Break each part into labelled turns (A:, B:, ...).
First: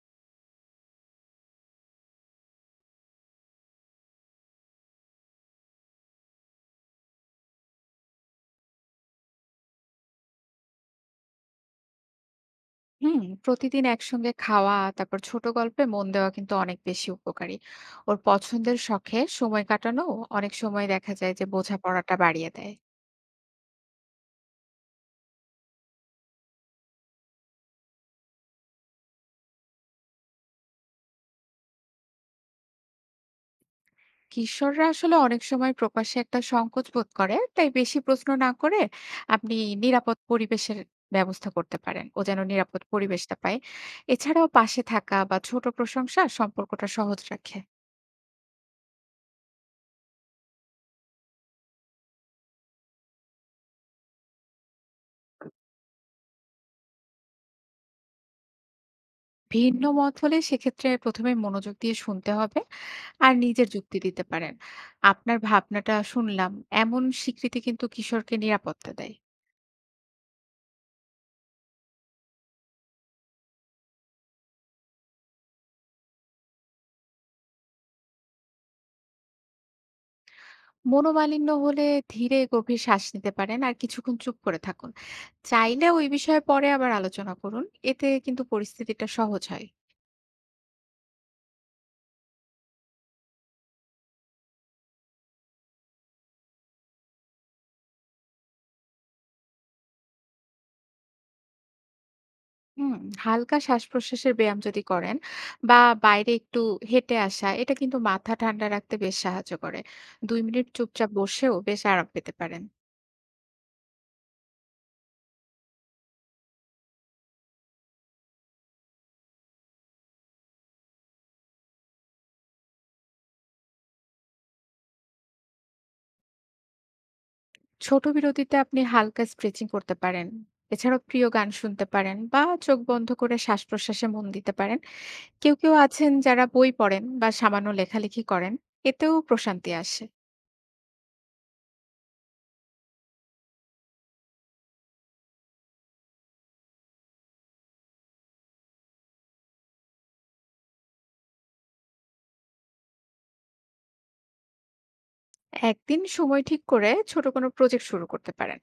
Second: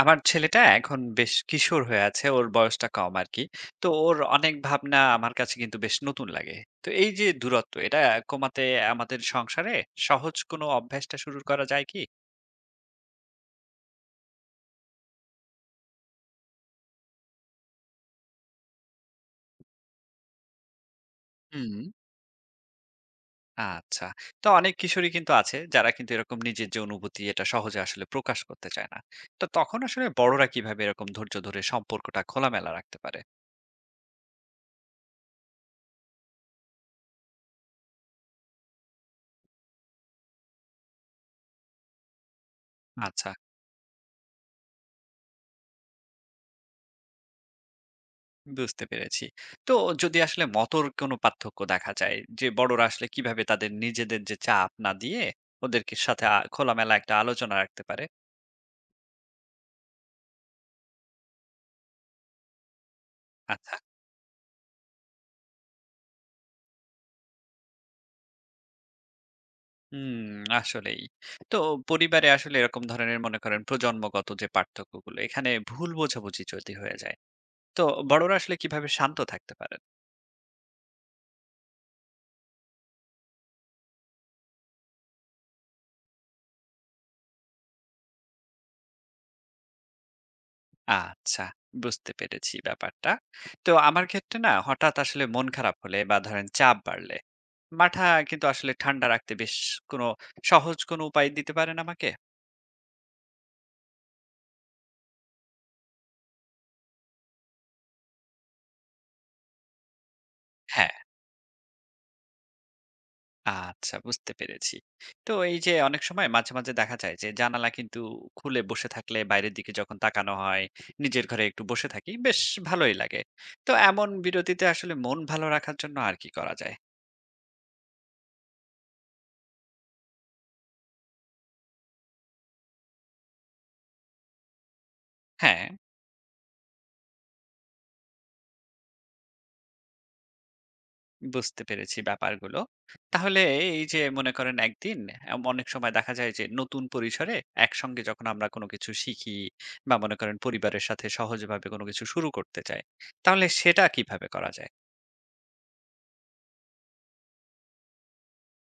A: আমার ছেলেটা এখন বেশ কিশোর হয়ে আছে, ওর বয়সটা কম আরকি। তো ওর অনেক ভাবনা আমার কাছে কিন্তু বেশ নতুন লাগে। তো এই যে দূরত্ব, এটা কমাতে আমাদের সংসারে সহজ কোনো অভ্যাসটা শুরু করা যায় কি?
B: হুম, প্রতিদিন একসঙ্গে খাওয়া তারপর ছোট গল্পে মন দেওয়া কিন্তু অনেক বেশি উপকারী। ওর পছন্দের শখে সময় কাটানো অনেক সময় দেখা যায় যে
A: হুম।
B: বোঝাপড়াটা বাড়িয়ে দেয়।
A: আচ্ছা। তো অনেক কিশোরী কিন্তু আছে যারা কিন্তু এরকম নিজের যে অনুভূতি এটা সহজে আসলে প্রকাশ করতে চায় না। তো তখন আসলে বড়রা কিভাবে এরকম ধৈর্য ধরে সম্পর্কটা খোলামেলা রাখতে পারে?
B: কিশোররা আসলে অনেক সময় প্রকাশ্যে একটা সংকোচ বোধ করে, তাই বেশি প্রশ্ন না করে আপনি নিরাপদ পরিবেশের ব্যবস্থা করতে পারেন, ও যেন নিরাপদ
A: আচ্ছা।
B: পরিবেশটা পায়। এছাড়াও পাশে থাকা বা ছোট প্রশংসা সম্পর্কটা সহজ রাখে।
A: বুঝতে পেরেছি। তো যদি আসলে মতর কোনো পার্থক্য দেখা যায় যে বড়রা আসলে কিভাবে তাদের নিজেদের যে চাপ না দিয়ে ওদেরকে সাথে খোলামেলা একটা আলোচনা রাখতে পারে।
B: ভিন্ন মত হলে সেক্ষেত্রে প্রথমে মনোযোগ দিয়ে শুনতে হবে, আর নিজের
A: আচ্ছা।
B: যুক্তি দিতে পারেন। আপনার ভাবনাটা শুনলাম। এমন স্বীকৃতি কিন্তু কিশোরকে নিরাপত্তা দেয়।
A: হুম, আসলেই। তো পরিবারে আসলে এরকম ধরনের মনে করেন প্রজন্মগত যে পার্থক্যগুলো এখানে ভুল বোঝাবুঝি যদি হয়ে যায়, তো বড়রা আসলে কিভাবে শান্ত থাকতে পারেন?
B: মনোমালিন্য হলে ধীরে গভীর শ্বাস নিতে পারেন আর কিছুক্ষণ চুপ করে থাকুন। চাইলে ওই বিষয়ে পরে আবার আলোচনা করুন। এতে কিন্তু পরিস্থিতিটা সহজ হয়।
A: আচ্ছা, বুঝতে পেরেছি ব্যাপারটা। তো আমার ক্ষেত্রে না হঠাৎ আসলে মন খারাপ হলে বা ধরেন চাপ বাড়লে মাঠা কিন্তু আসলে ঠান্ডা রাখতে বেশ কোনো সহজ কোনো উপায় দিতে পারেন আমাকে?
B: হুম, হালকা শ্বাসপ্রশ্বাসের ব্যায়াম যদি করেন বা বাইরে একটু হেঁটে আসা, এটা কিন্তু মাথা ঠান্ডা রাখতে বেশ সাহায্য করে। ২ মিনিট
A: হ্যাঁ।
B: চুপচাপ বসেও বেশ আরাম পেতে পারেন।
A: আচ্ছা বুঝতে পেরেছি। তো এই যে অনেক সময় মাঝে, মাঝে দেখা যায় যে জানালা কিন্তু খুলে বসে থাকলে বাইরের দিকে যখন তাকানো হয়, নিজের ঘরে একটু বসে থাকি বেশ ভালোই লাগে। তো এমন বিরতিতে আসলে মন ভালো রাখার জন্য আর কি করা যায়?
B: ছোট বিরতিতে আপনি হালকা স্ট্রেচিং করতে পারেন। এছাড়াও প্রিয় গান শুনতে পারেন বা চোখ বন্ধ করে শ্বাস প্রশ্বাসে মন দিতে পারেন। কেউ
A: হ্যাঁ।
B: কেউ আছেন যারা বই পড়েন বা সামান্য লেখালেখি করেন, এতেও প্রশান্তি আসে।
A: বুঝতে পেরেছি ব্যাপারগুলো। তাহলে এই যে মনে করেন একদিন অনেক সময় দেখা যায় যে নতুন পরিসরে একসঙ্গে যখন আমরা কোনো কিছু শিখি বা মনে করেন পরিবারের সাথে সহজভাবে কোনো কিছু শুরু করতে চাই, তাহলে সেটা কিভাবে করা যায়?
B: একদিন সময় ঠিক করে ছোট কোনো প্রজেক্ট শুরু করতে পারেন,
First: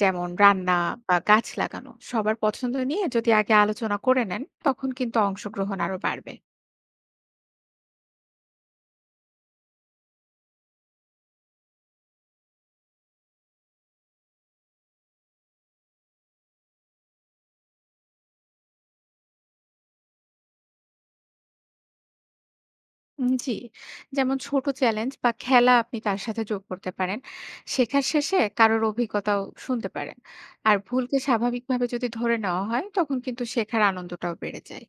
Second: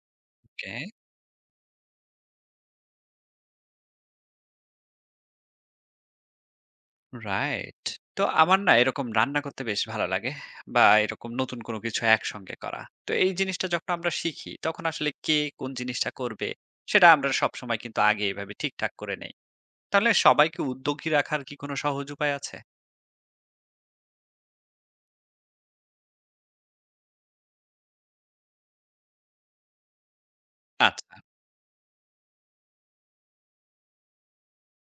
B: যেমন
A: ওকে,
B: রান্না বা গাছ লাগানো। সবার পছন্দ নিয়ে যদি আগে আলোচনা করে নেন তখন কিন্তু অংশগ্রহণ আরো বাড়বে।
A: রাইট। তো আমার না এরকম রান্না করতে বেশ ভালো লাগে বা এরকম নতুন কোনো কিছু একসঙ্গে করা। তো এই জিনিসটা যখন আমরা শিখি তখন আসলে কে কোন জিনিসটা করবে সেটা আমরা সবসময় কিন্তু আগে এভাবে ঠিকঠাক করে নেই। তাহলে সবাইকে উদ্যোগী রাখার কি কোনো সহজ উপায় আছে?
B: জি। যেমন ছোট চ্যালেঞ্জ বা খেলা আপনি তার সাথে যোগ করতে পারেন। শেখার শেষে কারোর অভিজ্ঞতাও শুনতে পারেন। আর
A: আচ্ছা,
B: ভুলকে স্বাভাবিকভাবে যদি ধরে নেওয়া হয়, তখন কিন্তু শেখার আনন্দটাও বেড়ে যায়।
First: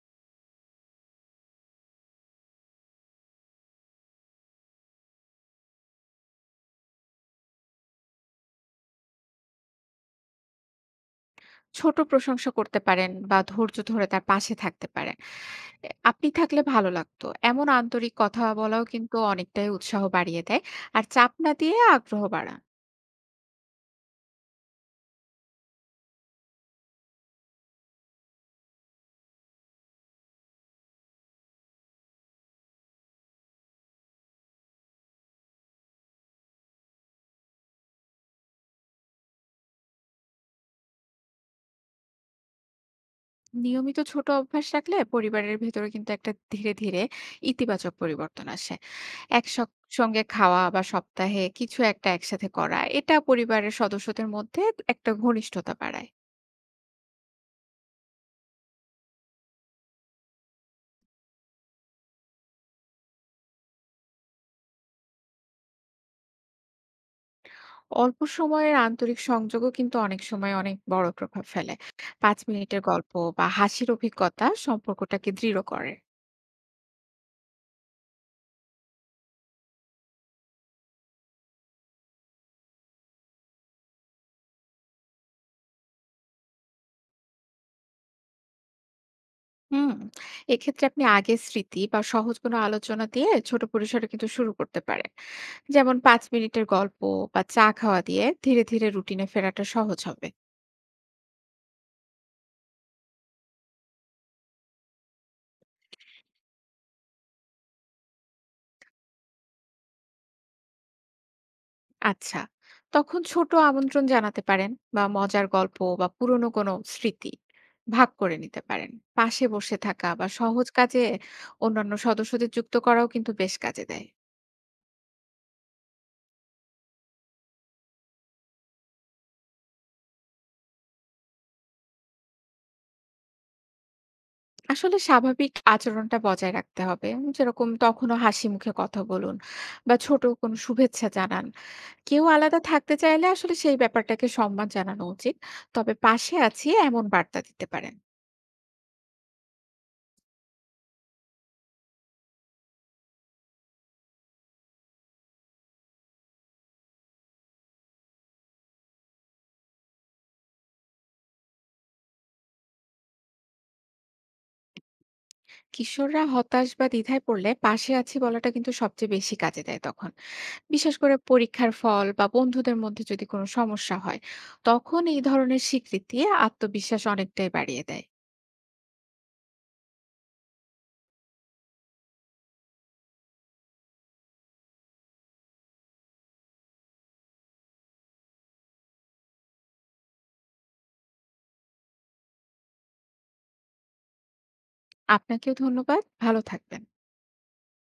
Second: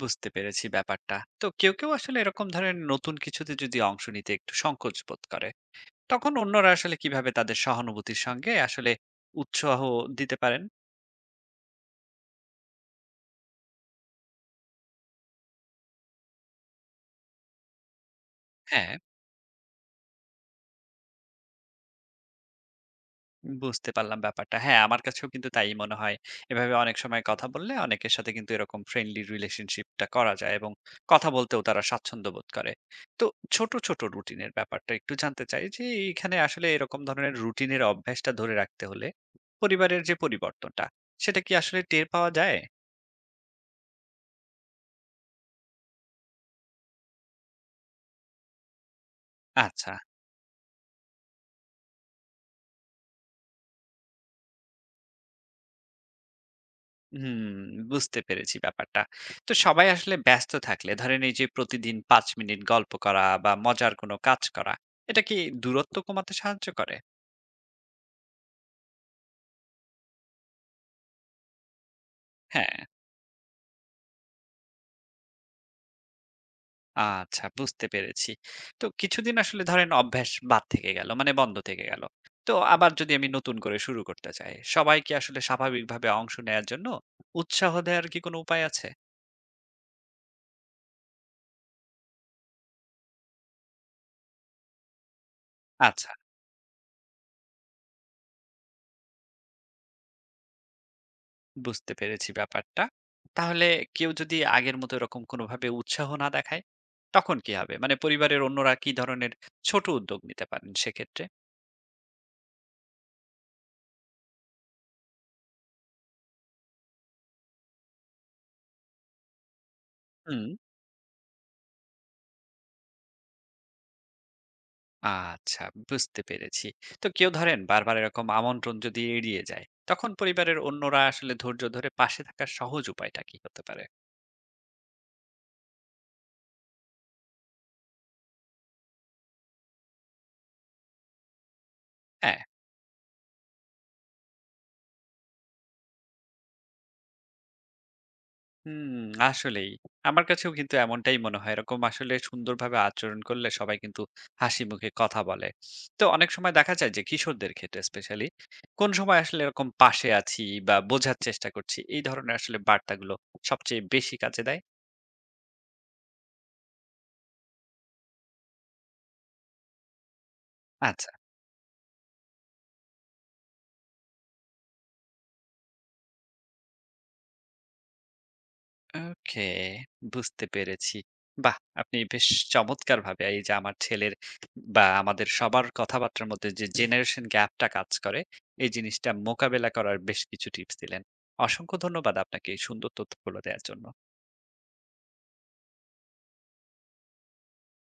A: বুঝতে পেরেছি ব্যাপারটা। তো কেউ, কেউ আসলে এরকম ধরেন নতুন কিছুতে যদি অংশ নিতে একটু সংকোচ বোধ করে, তখন অন্যরা আসলে কিভাবে তাদের সহানুভূতির সঙ্গে আসলে উৎসাহ দিতে পারেন?
B: ছোট প্রশংসা করতে পারেন বা ধৈর্য ধরে তার পাশে থাকতে পারেন। এ আপনি থাকলে ভালো লাগতো। এমন আন্তরিক কথা বলাও
A: হ্যাঁ।
B: কিন্তু অনেকটাই উৎসাহ বাড়িয়ে দেয়। আর চাপ না দিয়ে আগ্রহ বাড়ায়।
A: বুঝতে পারলাম ব্যাপারটা। হ্যাঁ, আমার কাছেও কিন্তু তাই মনে হয়। এভাবে অনেক সময় কথা বললে অনেকের সাথে কিন্তু এরকম ফ্রেন্ডলি রিলেশনশিপ টা করা যায় এবং কথা বলতেও তারা স্বাচ্ছন্দ্য বোধ করে। তো ছোট, ছোট রুটিনের ব্যাপারটা একটু জানতে চাই যে এখানে আসলে এরকম ধরনের রুটিনের অভ্যাসটা ধরে রাখতে হলে পরিবারের যে পরিবর্তনটা সেটা কি আসলে টের পাওয়া যায়?
B: নিয়মিত ছোট অভ্যাস রাখলে পরিবারের ভেতরে কিন্তু একটা ধীরে ধীরে ইতিবাচক পরিবর্তন আসে। এক
A: আচ্ছা।
B: সঙ্গে খাওয়া বা সপ্তাহে কিছু একটা একসাথে করা, এটা পরিবারের সদস্যদের মধ্যে একটা ঘনিষ্ঠতা বাড়ায়।
A: হুম, বুঝতে পেরেছি ব্যাপারটা। তো সবাই আসলে ব্যস্ত থাকলে ধরেন এই যে প্রতিদিন ৫ মিনিট গল্প করা বা মজার কোনো কাজ করা, এটা কি দূরত্ব কমাতে সাহায্য করে?
B: অল্প সময়ের আন্তরিক সংযোগও কিন্তু অনেক সময় অনেক বড় প্রভাব ফেলে। পাঁচ
A: হ্যাঁ,
B: মিনিটের গল্প বা হাসির অভিজ্ঞতা সম্পর্কটাকে দৃঢ় করে।
A: আচ্ছা বুঝতে পেরেছি। তো কিছুদিন আসলে ধরেন অভ্যাস বাদ থেকে গেল, মানে বন্ধ থেকে গেল। তো আবার যদি আমি নতুন করে শুরু করতে চাই, সবাই কি আসলে স্বাভাবিকভাবে অংশ নেয়ার জন্য উৎসাহ দেওয়ার কি কোনো উপায় আছে?
B: হুম, এক্ষেত্রে আপনি আগের স্মৃতি বা সহজ কোনো আলোচনা দিয়ে ছোট পরিসরে কিন্তু শুরু করতে পারেন, যেমন
A: আচ্ছা।
B: ৫ মিনিটের গল্প বা চা খাওয়া দিয়ে। ধীরে ধীরে রুটিনে ফেরাটা সহজ হবে।
A: বুঝতে পেরেছি ব্যাপারটা। তাহলে কেউ যদি আগের মতো এরকম কোনোভাবে উৎসাহ না দেখায়, তখন কি হবে? মানে পরিবারের অন্যরা কি ধরনের ছোট উদ্যোগ নিতে পারেন সেক্ষেত্রে?
B: আচ্ছা, তখন ছোট আমন্ত্রণ জানাতে পারেন বা মজার গল্প বা পুরনো কোনো স্মৃতি ভাগ করে নিতে পারেন। পাশে বসে থাকা বা
A: হুম।
B: সহজ কাজে অন্যান্য সদস্যদের যুক্ত করাও কিন্তু বেশ কাজে দেয়।
A: আচ্ছা, বুঝতে পেরেছি। তো কেউ ধরেন বারবার এরকম আমন্ত্রণ যদি এড়িয়ে যায়, তখন পরিবারের অন্যরা আসলে ধৈর্য ধরে পাশে থাকার সহজ উপায়টা কি হতে পারে?
B: আসলে স্বাভাবিক আচরণটা বজায় রাখতে হবে। যেরকম তখনও হাসি মুখে কথা বলুন বা ছোট কোনো শুভেচ্ছা জানান। কেউ
A: হ্যাঁ।
B: আলাদা থাকতে চাইলে আসলে সেই ব্যাপারটাকে সম্মান জানানো উচিত। তবে পাশে আছি এমন বার্তা দিতে পারেন।
A: হুম, আসলেই। আমার কাছেও কিন্তু এমনটাই মনে হয়। এরকম আসলে সুন্দরভাবে আচরণ করলে সবাই কিন্তু হাসিমুখে কথা বলে। তো অনেক সময় দেখা যায় যে কিশোরদের ক্ষেত্রে স্পেশালি, কোন সময় আসলে এরকম পাশে আছি বা বোঝার চেষ্টা করছি, এই ধরনের আসলে বার্তাগুলো সবচেয়ে বেশি কাজে দেয়?
B: কিশোররা হতাশ বা দ্বিধায় পড়লে পাশে আছি বলাটা কিন্তু সবচেয়ে বেশি কাজে দেয় তখন। বিশেষ
A: আচ্ছা।
B: করে পরীক্ষার ফল বা বন্ধুদের মধ্যে যদি কোনো সমস্যা হয়, তখন এই ধরনের স্বীকৃতি আত্মবিশ্বাস অনেকটাই বাড়িয়ে দেয়।
A: ওকে, বুঝতে পেরেছি। বাহ! আপনি বেশ চমৎকারভাবে এই যে আমার ছেলের বা আমাদের সবার কথাবার্তার মধ্যে যে জেনারেশন গ্যাপটা কাজ করে, এই জিনিসটা মোকাবেলা করার বেশ কিছু টিপস দিলেন। অসংখ্য ধন্যবাদ আপনাকে এই সুন্দর তথ্যগুলো দেওয়ার জন্য।
B: আপনাকেও ধন্যবাদ। ভালো থাকবেন।